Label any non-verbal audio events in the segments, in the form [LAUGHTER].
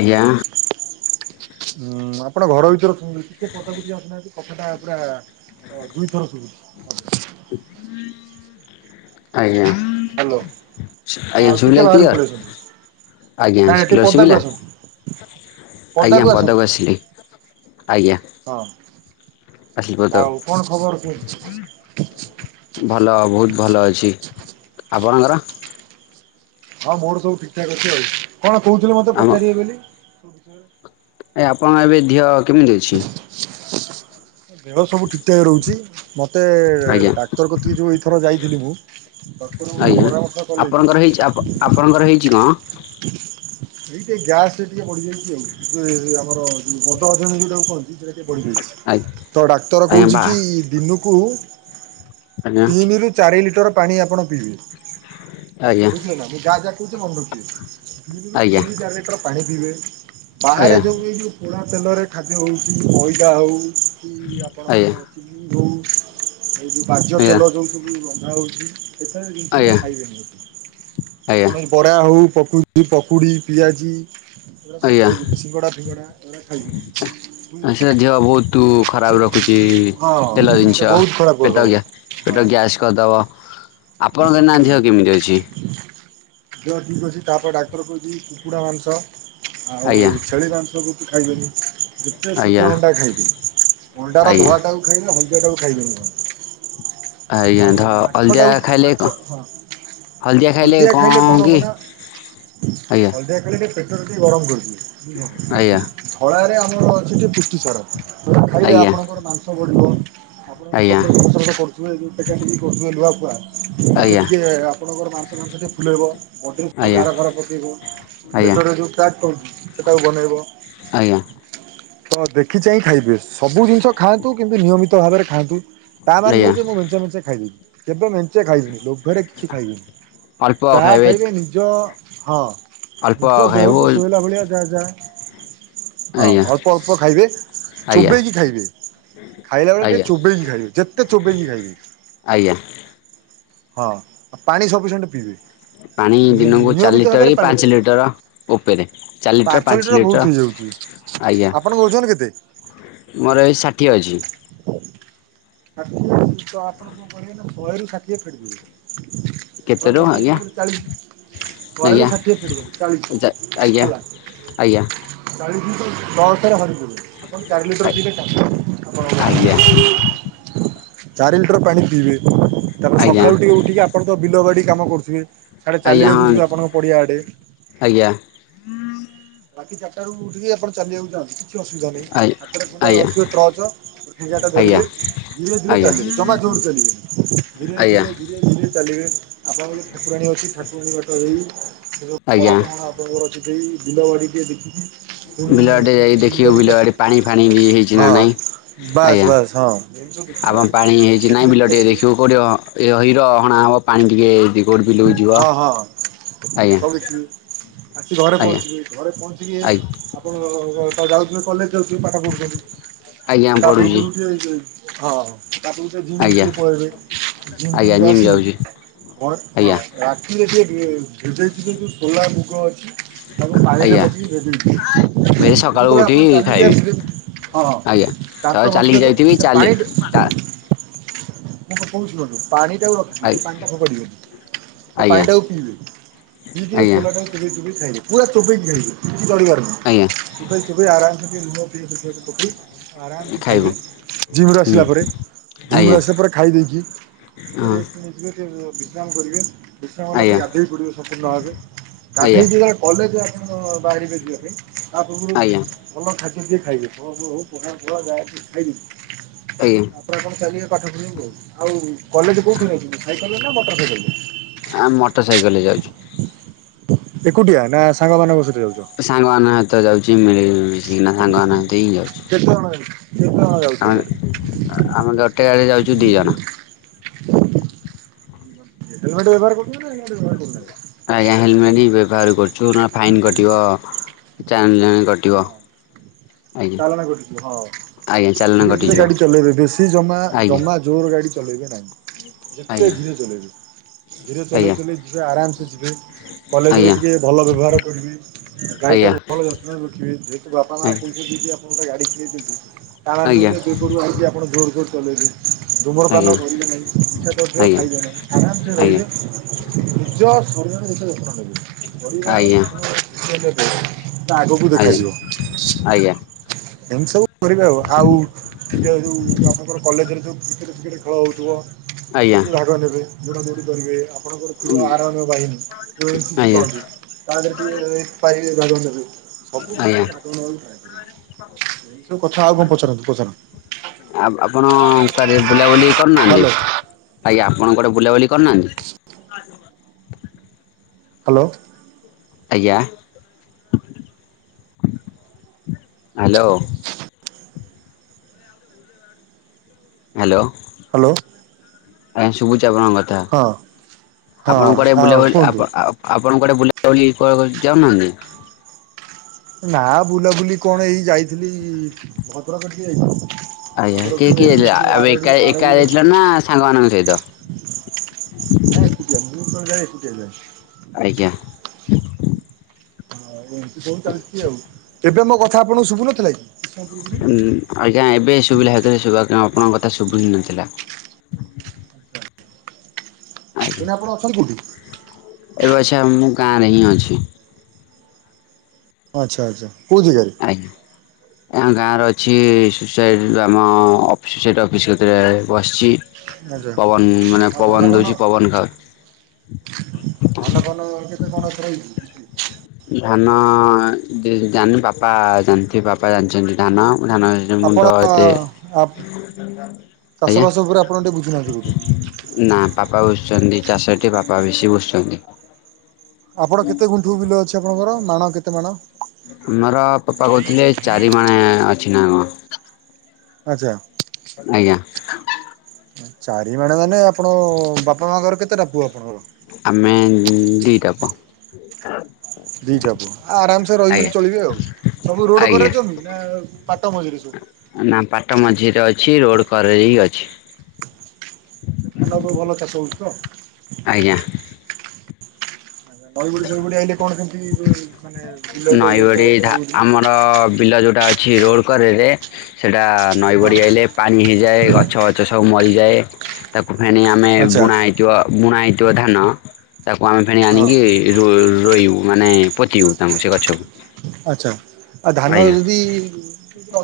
ଆଜ୍ଞା ହୁଁ ମ ଆପଣ ଘର ଭିତରେ ଶୁଣୁଛନ୍ତି ପଦାକୁ ଟିକେ ଆସୁନାହାନ୍ତି କଥାଟା ପୁରା ଦୁଇଥର ଶୁଭୁଛି। ଆଜ୍ଞା। ହାଲୋ ନା ଆଜ୍ଞା ଆଉ ଟିକେ ଶୁଭିଲା ବାହାରକୁ ପଳେଇ ଆସନ୍ତୁ କ୍ଲିଅର ଆଜ୍ଞା ନାଇଁ ଟିକେ କ୍ଲିଅର ପଦାକୁ ଶୁଭିଲା ଆସନ୍ତୁ ଆଜ୍ଞା ପଦାକୁ ଆସିଲି ଆଜ୍ଞା। ହଁ। ଆସିଲି ପଦାକୁ ଆଉ କଣ ଖବର କୁହ। ଭଲ ବହୁତ ଭଲ ଅଛି ଆପଣଙ୍କର। ହଁ ମୋର ସବୁ ଠିକ ଠାକ୍ ଅଛି ଆଉ। କଣ କହୁଥିଲେ ମୋତେ ଆମ ପଚାରିବେ ବୋଲି? ସାର୍ [INAUDIBLE] ଏ ଆପଣଙ୍କ ଏବେ ଦେହ କେମିତି ଅଛି? ଦେହ ସବୁ ଠିକ୍ ଠାକ ରହୁଛି। ମତେ ଆଜ୍ଞା ଡାକ୍ତର କରିଥିଲି ଯୋଉ ଏଇଥର ଯାଇ ଦିନିବୁ [UNINTELLIGIBLE] ଆଜ୍ଞା ଆପଣଙ୍କର ହେଇଛି - ଅପ - ଆପଣଙ୍କର ହେଇଛି କଣ? ଏଇ ଟିକେ ଗ୍ୟାସ ରେ ଟିକେ ବଢ଼ିଯାଇଛି ଆଉ ଆମର ଯୋଉ ବଧହଜମି ଯୋଉଟାକୁ କୁହନ୍ତି ସେଟା। ବଢ଼ିଯାଇଛି। ଆ ତ ଡାକ୍ତର ଆଜ୍ଞା କହୁଛି ବା କି ଦିନକୁ [INAUDIBLE] ଆଜ୍ଞା ତିନି ରୁ ଚାରି ପାଣି ଆପଣ ଆଜ୍ଞା ଆଜ୍ଞା ବୁଝିଲା ନା ମୁ ଯାହା ଯାହା କହୁଛି ମନେ ରଖିବେ ତିନି ରୁ ଆଜ୍ଞା ତିନି ଚାରି ଲିଟର ପାଣି ପିଇବେ। ହ [INAUDIBLE] ବାହାରେ ଆଜ୍ଞା ଯୋଉ ଏ ଯୋଉ ତେଲରେ ଖାଦ୍ୟ ହେଉଛି ମଇଦା ହେଉ କି ଆଜ୍ଞା ଆପଣଙ୍କର ଚିନି ହଉ [INAUDIBLE] ଏଇ ଯେଉଁ କାଜ୍ୟ ତେଲ ଯେଉଁ ସବୁ ରଉଛି [UNINTELLIGIBLE] ସେଥିର ଜିନିଷ ଗୁଡ଼ା ଖାଇବେନି ଆପଣଙ୍କ ବରା ହେଉ ପକୁଡ଼ି -ପକୁଡ଼ି ପିଆଜି ଏଗୁଡ଼ା ଆଜ୍ଞା ସବୁ ଆଜ୍ଞା ଆଜ୍ଞା ଖାଇବେନି ସିଙ୍ଗଡ଼ା ଫିଙ୍ଗଡ଼ା ଏଗୁଡ଼ାକ ଖାଇବେନି କିଛି ବୁଝିଲ ନା। ସେଟା ଦେହ ବହୁତ ଖରାପ ଯେ ରଖୁଛି ତେଲ ହଁ ସେ ଜିନିଷ ବହୁତ ଖରାପ ପେଟ କରିଦବ ହଁ -ପେଟ ଗ୍ୟାସ୍ କରିଦେବ। ଆପଣଙ୍କ ନା ଦେହ କେମିତି ଅଛି? ଯଦି ବଛି ତାପ ଡାକ୍ତର କ ଯ କୁକୁଡ଼ା ମାଛ ଆଉ ଆଜ୍ଞା ଛେଳି ମାଂସକୁ ଖାଇବେନି ଯେତେ ଆଜ୍ଞା ସିଝା ଅଣ୍ଡା ଖାଇବେନି ଅଣ୍ଡାର ଆଜ୍ଞା ଧଳା ଟାକୁ ଖାଇଲେ ହ ଟା ଖାଇବେ। ଆଜ୍ଞା ଆଉ ତ ଅଲଦା ମାଛଟାକୁ ମାଛ ହଁ ହଳଦିଆ ଖାଇଲେ କଣ ହବ ନା ଆଜ୍ଞା ହଳଦିଆ ଖାଇଲେ। ସେଟର ଟିକଏ ଗରମ କରୁଛି। ଆଜ୍ଞା ଖଳାରେ ଆମ ଅଛିି ପୃଷ୍ଟି ସାର ଖାଇଲେ ଆଜ୍ଞା ଆପଣଙ୍କର ମାଂସ ବଢିବ। ଆଜ୍ଞା ଆପଣ ଫସ କରୁଥିବେେ ଟିକ କରୁଥିବେ ଲୁଆଖୁଆ ସେ ଆଜ୍ଞା ଟିକେ ଆପଣଙ୍କର ମାଂସ ମାଂସ ଟିକେ ଫୁଲେଇବ ଆଜ୍ଞା ବଡ୍ରି ଆଜ୍ଞା ଗାର ଫାରା ପକେଇବ ପେଟରେ ଯଉ ସେଟାକୁ ବନେଇବ? ଆଜ୍ଞା। ହ ଦେଖି ଚାହିଁ ଖାଇବି। ସବୁ ଜିନିଷ ଖାଆନ୍ତୁ କିନ୍ତୁ ନିୟମିତ ଭାବରେ ଖାଆନ୍ତୁ। ତା ମନେ ଆଜ୍ଞା ଆଜ୍ଞା ନୁହଁ ଯେ ମୁଁ ଲୁଚେଇ ଲୁଚେଇ ଖାଇଦବି। କେବେ ମେ କି ଖାଇବିନି ଲୋଭରେ କିଛି ଖାଇବନି ଅଳ୍ପ ଚାହା ଖାଇବେ ଖାଇଲେ ନିଜ ହଁ। ଅଳ୍ପ ନିଜ ଖାଇବୁ ଦେହକୁ ଶୋଇଲା ଭଳିଆ ଯାହାଯାଏ। ହଁ ଆଜ୍ଞା ଅଳ୍ପ ଅଳ୍ପ ଖାଇବେ ଆଜ୍ଞା ଚୋବେଇକି ଖାଇବେ ଖାଇଲା ବେଳେ ଟିକେ ଆଜ୍ଞା ଚୋବେଇକି ଖାଇବେ ଯେତେ ଚୋବେଇକି ଖାଇବେ ଆଜ୍ଞା ହଁ ଆ ପାଣି ସଫିସିଣ୍ଟ ପିଇବେ। ପାଣି ନି ଦିନକୁ ଚାରି ନିୟମିତ ଲିଟର ଭାବରେ କି ପାଣି ପାଞ୍ଚ ପିଇବେ ଲିଟର ଉପେରେ ଚାରି ଲିଟର ପାଞ୍ଚ ଲିଟର ଆଜ୍ଞା ଆପଣଙ୍କ ଓଜନ କେତେ? ମୋର ଏ ଷାଠିଏ ଅଛି। ଷାଠିଏ ତ ଆପଣ କଣ କହିବେ ନା ଶହେରୁ ଷାଠିଏ ଫେଟ ଯିବେ। କେତେରୁ ଶାଠିଏ ଆଜ୍ଞା ଫଟ ଚାଶ ଆଜ୍ଞା କହ ଷାଠିଏ ଫିଟଲେ ଚାଳିଶ ଆଜ୍ଞା ହେଲା ଆଜ୍ଞା ଚାଶ ନଳତରେ ହୁ ଆପଣ ଚାର ଲିଟର ଦିଲ କ ଆପଣ ଆଜ୍ଞା ଚାରି ଲିଟର ପାଣି ପିଇବେ। ତାଲେ ଆଜ୍ଞା ସକାଳୁ ଟିକେ ଉଠିକି ଆପଣ ତ ବିଲବାଡି କାମ କରୁଥିବେ। ଡେ ଆଜ୍ଞା ଚାଲିବାକୁ ହଁ ଯିବେ ଆପଣଙ୍କ ପଡିଆ ଆଡେ ଆଜ୍ଞା ବାକି ତାଠୁ ଉଠିକି ଆପଣ ଚାଲିବାକୁ ଚାଁନ୍ତି। କିଛି ଅସୁବିଧା ନାହିଁ ଆଜ୍ଞା ହାତରେ କଉଁଟା ଆଜ୍ଞା ଅସିବେ ଟ୍ରଚଠେଙ୍ଗଆଟା ଆଜ୍ଞା ଧରିବେ। ଧୀରେ ଧୀରେ ଆଜ୍ଞା ଚାଲେ ଜମା ଜୋର ଚଲିିବେନି ଧୀରେ ଆଜ୍ଞା ଧୀରେ ଧୀରେ। ଚାଲିବେ ଆପଣ ଠାକୁରାଣୀ ଅଛି ଠାକୁରାଣୀ ବାଟ ହେଇ ଯୋଉ [UNINTELLIGIBLE] ଆଜ୍ଞା ଆପଣଙ୍କର ଅଛି। ସେଇ ବିଲବାଡ଼ିି ଟିକିଏ ଦେଖିକି ପୁଣି ବିଲ ବାଡ଼ି ସେମିତି ବୁଲି ଦେଖିବୁ ବାଲିକି ବିଲ ବାଡ଼ି ରେ ଆସିବେ। ପାଣି ଫାଣି ହେଇଛି ନା ନାଇଁ ହଁ ବାସ୍ ଆଜ୍ଞା। ବାସ୍ ହଁ। ଏମିତି ସବୁ ଦେଖିବେ ଆପଣ ଆଉ ପାଣି ହେଇଛି ଦେଖି ନାଇଁ ବିଲ ଦେଖିକି ଟିକେ ଆସିବେ। ଦେଖିବୁ କୋଉଠି ହି ହିଡ ହଣା ହବ। ପାଣି ଟିକେ କି କୋଉଠି ବିଲକୁ ଯିବ ହଁ ହଁ। ସବୁ ଆଜ୍ଞା। ଦେଖିବେ ଆସି ଘରେ ଆଜ୍ଞା ପହଞ୍ଚିବି ଘରେ ପହଞ୍ଚିକି ଆଜ୍ଞା ଆପଣ ଯାଉ ଥିଲେ କଲେଜ୍ ଯାଉ ପାଠ ପଢୁଛନ୍ତି ଆଜ୍ଞା ତା ପଢ଼ୁଛି ପୂର୍ବରୁ ଟିକିଏ ଇଏ ହଁ। ତାପରକୁ ଟିକେ ଜିମ୍ ଆଜ୍ଞା କି ପଳେଇବେ ଜିମ୍ ଫିମ ଆଜ୍ଞା ରୁ ଆସି ଯାଉଛି ହଁ ଆଜ୍ଞା ରାତିରେ ଟିକେ ଏ ଭିଯେଇଥିବେ ଯୋଉ ସୋଲାମୁଗ ଅଛି। ତାକୁ ପାଣିରେ ଆଜ୍ଞା ପକେଇକି ଭେରି ଭିଜେଇଥିବେ ସକାଳୁ ଯେତେବେଳେ ଆପଣ ଉଠିକି ଚାଲିକି ଖାଇବି ଆସିବେ ହଁ ଆଜ୍ଞା ସକାଳୁ ତାପରେ ଚାଲିକି ମତେ ଯାଇଥିବି ସେ ଚାଲି ପାଣିରେ। ମୋ କଥା କୁ ଶୁଣନ୍ତୁ। ପାଣିଟାକୁ ଆଜ୍ଞା ରଖିଥିବେ ସେ ପାଣିଟାକୁ ଫୋପାଡ଼ିବେନି ସେ ଆଜ୍ଞା ପାଣିଟାକୁ ପିଇବେନି ପିଇ ଦେବେ ଆଜ୍ଞା ସୋଲାଟାକୁ ଚୋବେଇ ଚୁବେେଇ ଖାଇ। ପୁରା ଯୋବେଇକି ଖାଇବେ। [UNINTELLIGIBLE] କରିବାର ଆଜ୍ଞା ନାହିଁ ଚୋବେଇ ଚୋବେଇ ଆରାମ ସେ ଖାଇବେ। ଏ ନଦୀ ଦେଖା ଯାଉଚି ପୋଖରୀ। ଆରାମ ସେ ଖାଇବୁ ଖାଇବେ ଜିମ ରୁ ହୁଁ ଆସିଲା ପରେ ଜିମ ଆଜ୍ଞା ରୁ ଆସିଲା ପରେ ଖାଇ ଦେଇକି ଟିକେ ହଁ ରେଷ୍ଟ୍ ନେଇଯିବେ ସେ ୱ ବିଶ୍ରାମ କରିବେ। ବିଛଣାକୁ ଗଲା ଆଜ୍ଞା ପରେ ଗାଧୋଇ ପଡ଼ିବେ ସମ୍ପୂର୍ଣ୍ଣ ଭାବରେ ଆଜ୍ଞା ଗାଧୋଇକି କଲେଜ ଆସି ମୁଁ ବାଇକ୍ ରେ ଯିବି। ଆ ପୂର୍ବରୁ ଆଜ୍ଞା [UNINTELLIGIBLE] ଏ ଖାଇବେ। ଆଜ୍ଞା ଆପଣ କଣ ଖାଲି ଆସୁ [UNINTELLIGIBLE] ଆଉ କଲେଜ କୋଉଥିରେ ଯାଉଛୁ, ସାଇକେଲରେ ନା ମଟର ସାଇକେଲରେ। ଆମ୍ ମଟର ସାଇକେଲରେ ଯାଉଛୁ। ଏକୁଟିଆ ନା ସାଙ୍ଗମାନଙ୍କ ସହ। ସାଙ୍ଗ ମାନଙ୍କ ହାତ ଯାଉଛୁ। [UNINTELLIGIBLE] [UNINTELLIGIBLE] ଯାଉଛ ଆ ଆମେ ଗୋଟେ ଗାଡିରେ ଯାଉଚୁ। ଜୁ ଦି ଜଣ [UNINTELLIGIBLE] ଆଜ୍ଞା ହେଲମେଟ ହି ବ୍ୟବହାର କରୁଛୁ। ସୁନ ଫାଇନ୍ କଟିବ। [UNINTELLIGIBLE] [INAUDIBLE] ଆଜ୍ଞା ଚାଲାଣ କଟୁଚି ହଁ, ଆଜ୍ଞା ଚାଲାଣ ଧୀରେ ଧୀରେ କଟିଯିବ ଗାଡି ଚଲେଇବେ ବେଶୀ ଜମା ଆଜ୍ଞା ଜମା ଜୋର ଗାଡି ଚଲେଇବେ ନାଇ। ଯେତେ ଆଜ୍ଞା ଆଜ୍ଞା ଧୀରେ ଚଲେଇବି ଧୀରେ ଚଲେଇ ଚଲେଇ ଝିଅ ଆରାମସ କଲେଜରେ ଆଜ୍ଞା ଟିକେ ଭଲ ବ୍ୟବହାର କରିବେ। ଆଜ୍ଞା ଆଜ୍ଞା ଗାଈଟାକୁ ଭଲ ଯତ୍ନରେ ରଖିବେ। ଯେହେତୁ ବାପା ମା ପୁ ମୁଁ ଗୋଟେ ଗାଡ଼ି କିଣି ଦେଇଛି। [UNINTELLIGIBLE] [UNINTELLIGIBLE] ଆଜ୍ଞା ଆଜ୍ଞା ଆଜ୍ଞା ଆଜ୍ଞା ଆଜ୍ଞା ଧୁମ୍ରପାନ ଆଜ୍ଞା କରିବେ ନାହିଁ, ନିଶାଦ୍ରବ୍ୟ ଖାଇବେ ନାହିଁ। ଆରାମସେ ରହିବେ ନିଜ ଶରୀର [UNINTELLIGIBLE] [INAUDIBLE] [INAUDIBLE] ତା ଆଜ୍ଞା ଆଗକୁ ଦେଖାଯିବ। ଏମ ସବୁ କରିବେ ଓ ଆଉ ସେ ଜଉ ଆପଣଙ୍କର କଲେଜ ରେ ଜଉ କ୍ରିକେଟ୍ ଫିକେଟ ଖେଳ ହୋଉଥିବ। [UNINTELLIGIBLE] ଗୁଡା ଗୁଡ଼ି କରିବେ ଆ ଆପଣଙ୍କର ଥିବା ଆରାମ ବାହିନୀ ଯଉଟା କି ଆଜ୍ଞା ସ୍କୁଟି ଆଜ୍ଞା କହନ୍ତି, ତା ଦେହରେ ଟିକେ ପାଇ [INAUDIBLE] ଆଜ୍ଞା [UNINTELLIGIBLE] ଆ ଆପଣ କୁଆଡେ ବୁଲା କରୁନାହାନ୍ତି ହ୍ୟାଲୋ ଆଜ୍ଞା। ଆପଣ କୁଆଡେ ବୁଲାବୁଲି କରିନାହାନ୍ତି। ହ୍ୟାଲୋ। ଆଜ୍ଞା ହ୍ୟାଲୋ। ହ୍ୟାଲୋ। ହ୍ୟାଲୋ। ଆଜ୍ଞା ସୁବୁଚି ଆପଣ କଥା ହଁ ହଁ ଆପଣ ଆଉ ବୁଲାବୁଲି କୁହନ୍ତୁ ଆପ ଆପ ଆପଣଙ୍କ କୁଆଡେ ବୁଲାବୁଲି ଯାଉନାହାନ୍ତି। ନା ବୁଲାବୁଲି କଣ ଏଇ ଯାଇଥିଲି ଭଦ୍ରକ ଟିକି ଯାଇଥିଲି। ଆଜ୍ଞା କିଏ ଭଦ୍ରକକୁ କିଏ ଯାଇଥିଲି ଯାଇଥିଲେ ଏଠି ଯୋଉ ଆ ଆରଡ଼ି ଏକା ଏକା ଆରଡ଼ି ଯାଇଥିଲ ନା ସାଙ୍ଗମାନାନଙ୍କ ସହିତ। ନାଇଁ ଏକୁଟିଆ ମୁଁ ଏକୁଟିଆ ଯାଇଚି। ଆଜ୍ଞା। [INAUDIBLE] କଣ ଚାଲିଛି ଆଉ ତବେ ମୋ କଥା କଥା ଆପଣଙ୍କୁ ଶୁଭୁନଥିଲା କି? କିଛି ସମୟ ପୂର୍ବରୁ ହୁଁ ଆଜ୍ଞା ଏବେ ସୁବିଲା ହେତେ ବେଳେ ସୁବା। ଆପଣଙ୍କ କଥା ଶୁଭୁ ହିଁ ନଥିଲା। ଏବେ ଆପଣ ଅଛନ୍ତି କୋଉଠି। ଏବେଛ ମୁଁ ଗାଓଁ ରେ ଅଛି। ଆଚ୍ଛା ଆଚ୍ଛା। କୋଉ ଜେଗାରେ। ଆ ଗାଁର ଅଛି ସୁସାଇଡ଼ ଆମ ସୁସାଇଡ଼ ଅଫିସ୍ କତିରେ ବସିଛି। ଆଜ୍ଞା ପବନ ମାନେ ଆଉ ପବନ ଧାନ ଦଉଛି ଫାନ ପବନ ଖାଉଛି। ଧାନ ଫାନ କେତେ କଣ ଏଥର ହେଇଛି। ଧାନ ଜାନି ବାପା ଜାଣିଥିବେ ବାପା ଜାଣିଛନ୍ତି ଧାନ। ଧାନ ଆପଣ ମୁଣ୍ଡ ଏତେ ଚାଷ ଆଜ୍ଞା ବାସ ଉପରେ ଆପଣ ଟିକେ ବୁଝୁନାହାନ୍ତି ବୋଧେ? ନା ପାପା ବଝୁଛନ୍ତି। ଚାଷଟି ବାପା ବେଶୀ ବୁସୁଛନ୍ତି। ଆପଣ କେତେ ଗୁଣ୍ଠୁ ବିଲ ଅଛି? ଆପଣଙ୍କର ମାଣ କେତେ ମାଣ? ଆମର ପାପା କହୁଥିଲେ ଚାରି ମଣେ ଅଛି ନା କଣ। ଆଚ୍ଛା। ଆଜ୍ଞା। ଚାରି ମାଣେ ମାନେ ଅପ ଆପଣ ବାପା ମାଙ୍କର କେତେଟା। ପୁଅ ଆପଣଙ୍କର। ଆମେ ଦିଟା ପୁଅ। ଦିଟା ପୁଅ ଆରାମସ ରହି ଆଜ୍ଞା ଚଳିବେ ଆଉ ସବୁ ରୋଡ ଆଜ୍ଞା। କରଛନ୍ତି ନା ପାଟ ମଜୁରୀ ନା ପାଟ ସବୁ। ମଝିରେ ଅଛି ରୋଡ କରେ ଅଛି। ଆଛା ଧାନ ଭଲ ଚାଷ ହଉଛି ତ। ଆଜ୍ଞା। ବାଇ ଭଳି ବବଳି ଆଇିଲ କଣ କେ ହୁଁ ହ। ନଈ ଭଡି ଧା ଆମର ବିଲ ଯୋଉଟା ଅଛି। ଛି ରୋଡ଼ କରରେ ସେଇଟା ନଈ ହଁ ବଡ଼ି ଆଇଲେ ପାଣି ହେଇଯାଏ, ଗଛ ଗଛ ସବୁ ମରି ଯଏ ତା ଫି ଆମେ ଆଚ୍ଛା ବୁଣାଇ ବୁଣାଇ [UNINTELLIGIBLE] ଧାନ। ତାକୁ ଆମେ ଫେଣି ହଁ। ଆଣିକି ରୋଇ ରୋଇବୁ। ମାନେ ପତିଉ ତାଙ୍କୁ ସେ ଗଛକୁ। ଆଛା ଆଉ ଧାନ ଆଜ୍ଞା ଯଦି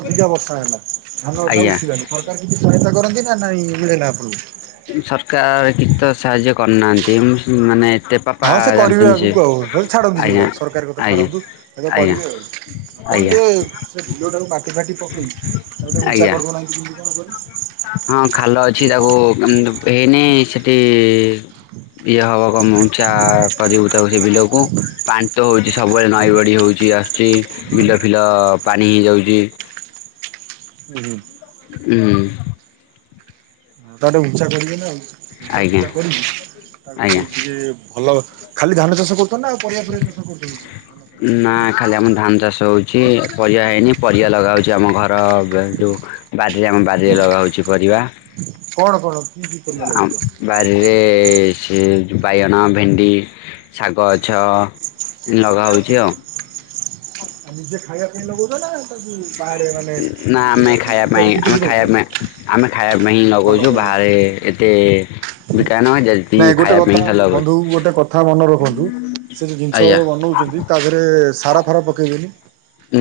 ଅଧିକା ବର୍ଷା ହେଲା। ଧାନ ଅଛ ଆଜ୍ଞା ଉଠିଲାଣି ସରକାର କିଛି ସହାୟତା କରନ୍ତି। ଏ ନାଇ ଇଡ଼େ ଆପ ସରକାର ଗୀତ ସାହାଯ୍ୟ କରିୁନାହାନ୍ତି ମାନେ ଏତେ ପାପା ହଁ ସେ କରିବେ ଜାଣିଛନ୍ତି ସେ ଆଗକୁ ଆଉ ଛାଡନ୍ତୁ ଆଜ୍ଞା ସେଗୁଡା ସରକାର କଥା ଆଜ୍ଞା ଛାଡନ୍ତୁ, ଆଜ୍ଞା କରିବେ ଆଉ କଣ ଆଜ୍ଞା ଟିକେ ସେ ବିଲା ଟିକାଟି ପକେଇ ତାକୁ ଟିକେ ଉଞ୍ଚା ଆଜ୍ଞା କରିଦଉନାହାନ୍ତି କେମିତି କଣ କରି? ହଁ ଖାଲ ଅଛି ତାକୁ [UNINTELLIGIBLE] ହେଇନି ସେଠି ଇଏ ହବ। ଗମଚା କରିବ। ସେ ବିଲକୁ ପାଣି ତ ହଉଛି ତାକୁ ସବୁବେଳେ ନଈ ବଡି ହଉଛି ଆସୁଛି ବିଲ ଫିଲ ପାଣି ହେଇଯାଉଛି। ହୁଁ। ହଁ ତାେ ହୁଂଞ୍ଚା କରିବେ ନା ଆଉ। ଫୁଞ୍ଚା ଆଜ୍ଞା ଫୁଞ୍ଚା କରିବି ଆଜ୍ଞା ତାକୁ ଟିକେ ଭଲ ଖାଲି ଧାନ ଚାଷ କ ନା ଖାଲି ଆମର ଧାନ ଚାଷ ହଉ କିଛି ପରିବା ହେଇନି ପରିବା ଲଗାହଉଛି ଆମ ଘର ଯେଉଁ ବାରିରେ ଆମ ବାରିରେ ଲଗାହେଉଛି ପରିବା। କଣ କଣ? କି କି ପରିବା ଆ ଲଗଉଛ? ବାରିରେ ସେ ବାଇଗଣ ଭେଣ୍ଡି ଶାଗ ଗଛ ଲଗାହେଉଛି ଆଉ। ନିଜେ ଖାଇବା ପାଇଁ ଲଗଉଛ ନା? ଖାଲି ନା ଆମେ ଖାଇବା ପାଇଁ ବିକି କିଛି ଆମେ କରୁଛ? ଖାଇବା ପାଇଁ ଆମେ ଖାଇବା ପାଇଁ ହିଁ ଭଲ ଲଗଉଛୁ ଭଲ ବାହାରେ ଏତେ ବିକା ନ ଯଦି ନାଇଁ ଗୋଟେ ଖାଇବା ପାଇଁ କଥା ଖାଲି ଲଗଉଛୁ। ବନ୍ଧୁ ଗୋଟେ କଥା ମନେ ରଖନ୍ତୁ ସେ ଯୋଉ ଜିନିଷ ଆଜ୍ଞା। ବନଉଛନ୍ତି ତାପରେ ସାର ଫାର ପକେଇବେନି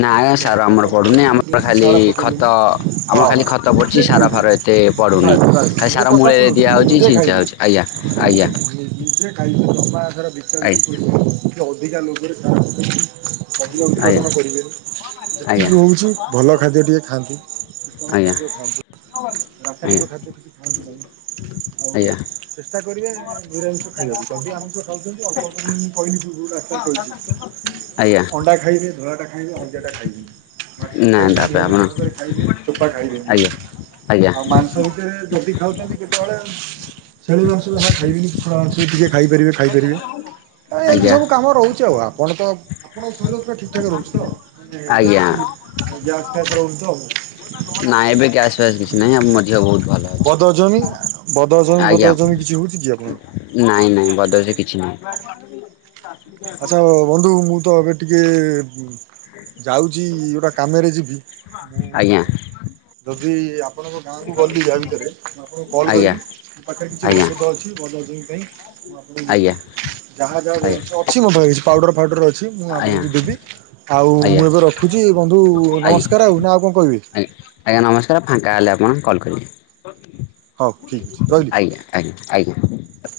ନାଁ ମାନେ ସାର ଖତ ଆମର ଫତ ପଡୁନି ଦେବେ ଆମର ବେଶୀ ଖାଲି ସାର ପକେଇବେନି ଖତ ଆମର ହଁ ଖାଲି ଖତ ନିଜେ ପଡୁଛି ସାର ଖାଇବେ ଫାର ଏତେ ପଡୁନି ବାସ୍ ବାସ୍ ଖାଲି ସାର ମୂଳେ ଦିଆହଉଛି ଛିଞ୍ଚା ହଉଛି ଆଜ୍ଞା। ଆଜ୍ଞା ନି ନିଜେ ଖାଇବେ ଜମା ଏଥର ଦୀକ୍ଷା ଆଜ୍ଞା ଦୁଖି କରିବେନି। ଅଧିକା ଲୋ [UNINTELLIGIBLE] ଅଧିକ ଆଜ୍ଞା ଉତ୍ପାଦନ କରିବେନି ଆଜ୍ଞା ଯେତିକି ହେଉଛି ଭଲ ଖାଦ୍ୟଟିିକେ ଖାଆନ୍ତୁ ଉତ୍ତମ ଆଜ୍ଞା ଖାଦ୍ୟ ଖାଆନ୍ତୁ ରାସାୟନିକ ଖାଦ୍ୟ କିଛି ଖାଆନ୍ତୁ ନାହିଁ। ହଉ। ଆଜ୍ଞା ଆଜ୍ଞା ଷ୍ଟା କରିବେ ନିରାମିଷ ଖାଇବାକୁ ଯଦି ଆମିଷ ଖାଉଛନ୍ତି ଅଳ୍ପ ଅଳ୍ପ ଦିନ କହିବି [UNINTELLIGIBLE] ପୂର୍ବରୁ ଆଜ୍ଞା ଅଣ୍ଡା ଖାଇଲେ ଧଳାଟା ଖା ନାଇ ସେ ହଳଦିଆଟା ଖାଇବିନୀ। ମାଛ ନା ଖାଇବେ ତାପରେ ଆପଣ ନିୟମିତ ଭାବରେ ଖାଇବେ ଚୋପା ଖାଇବେନି ଆଜ୍ଞା ଆଜ୍ଞା ଆଉ ମାଂସ ଭିତରେ ଯଦି ଯାଉଛନ୍ତି କେତେବେଳେ? ଛେଳି ମାଂସ ଯୀହା ଖାଇବିନି ଟିକେ ଖାଇପାରିବେ ଖାଇପାରିବେ। ଏ ଏମିତି ଆଜ୍ଞା ସବୁ କାମ ରହୁଛି ଆଉ ଆପ କଣ ତ ଆପଣଙ୍କ ଶରୀର ପୁରା ଠିକଠାକ୍ ରହୁଛି ତ? ଆଜ୍ଞା [UNINTELLIGIBLE] ଗ୍ୟାସ୍ ଏକା ଏକା ରହିଛି ତ। ନାଇଁ ଏବେ ଗ୍ୟାସ୍ ଫାସ୍ କିଛି ନାହିଁ ଆମ ଦେହ ବହୁତ୍ ଭଲ ବଦ ହଜମି ଅଛି। ବଦ ହଜମି ଆଜ୍ଞା। ତମେ କିଛି ହଉଛି କି ଆପଣ? ନାଇଁ ନାଇଁ ବଦଳି କିଛି ନାହିଁ। ଆଚ୍ଛା ବନ୍ଧୁ ମୁଁ ତ ଏବେ ଟିକେ ଯାଉଛି ଗୋଟା କାମରେ ଯିବି ମୁଁ ଆଜ୍ଞା [UNINTELLIGIBLE] ଆପଣଙ୍କ ଗାଁକୁ ଗଲି ଯାହା ଭିତରେ ମୁଁ ଆପଣଙ୍କୁ କଲ୍ ଆଜ୍ଞା କରିବି ମୋ ପାଖରେ କିଛି ଆଜ୍ଞା ଔଷଧ ଅଛି ବଦହଜମି ପାଇଁ ମୁଁ ଆପଣଙ୍କୁ ଦେବି ଆଜ୍ଞା ଯାହା ଆଜ୍ଞା ଯାହା ଜିନିଷ ପାଉଡର ଫାଉଡର ଅଛି ମୁଁ ଆଜ୍ଞା ଆପଣଙ୍କୁ ଦେବି ଆଉ ଆଜ୍ଞା ମୁଁ ଏବେ ରଖୁଛି ବନ୍ଧୁ ଆଜ୍ଞା ଆଜ୍ଞା ନମସ୍କାର ଆଉ ନା ଆଉ କଣ କହିବେ? ମୁଁ କଲ କରିବି। ହଉ ଠିକ୍ ଅଛି ରହିଲି। ଆଜ୍ଞା ଆଜ୍ଞା ଆଜ୍ଞା।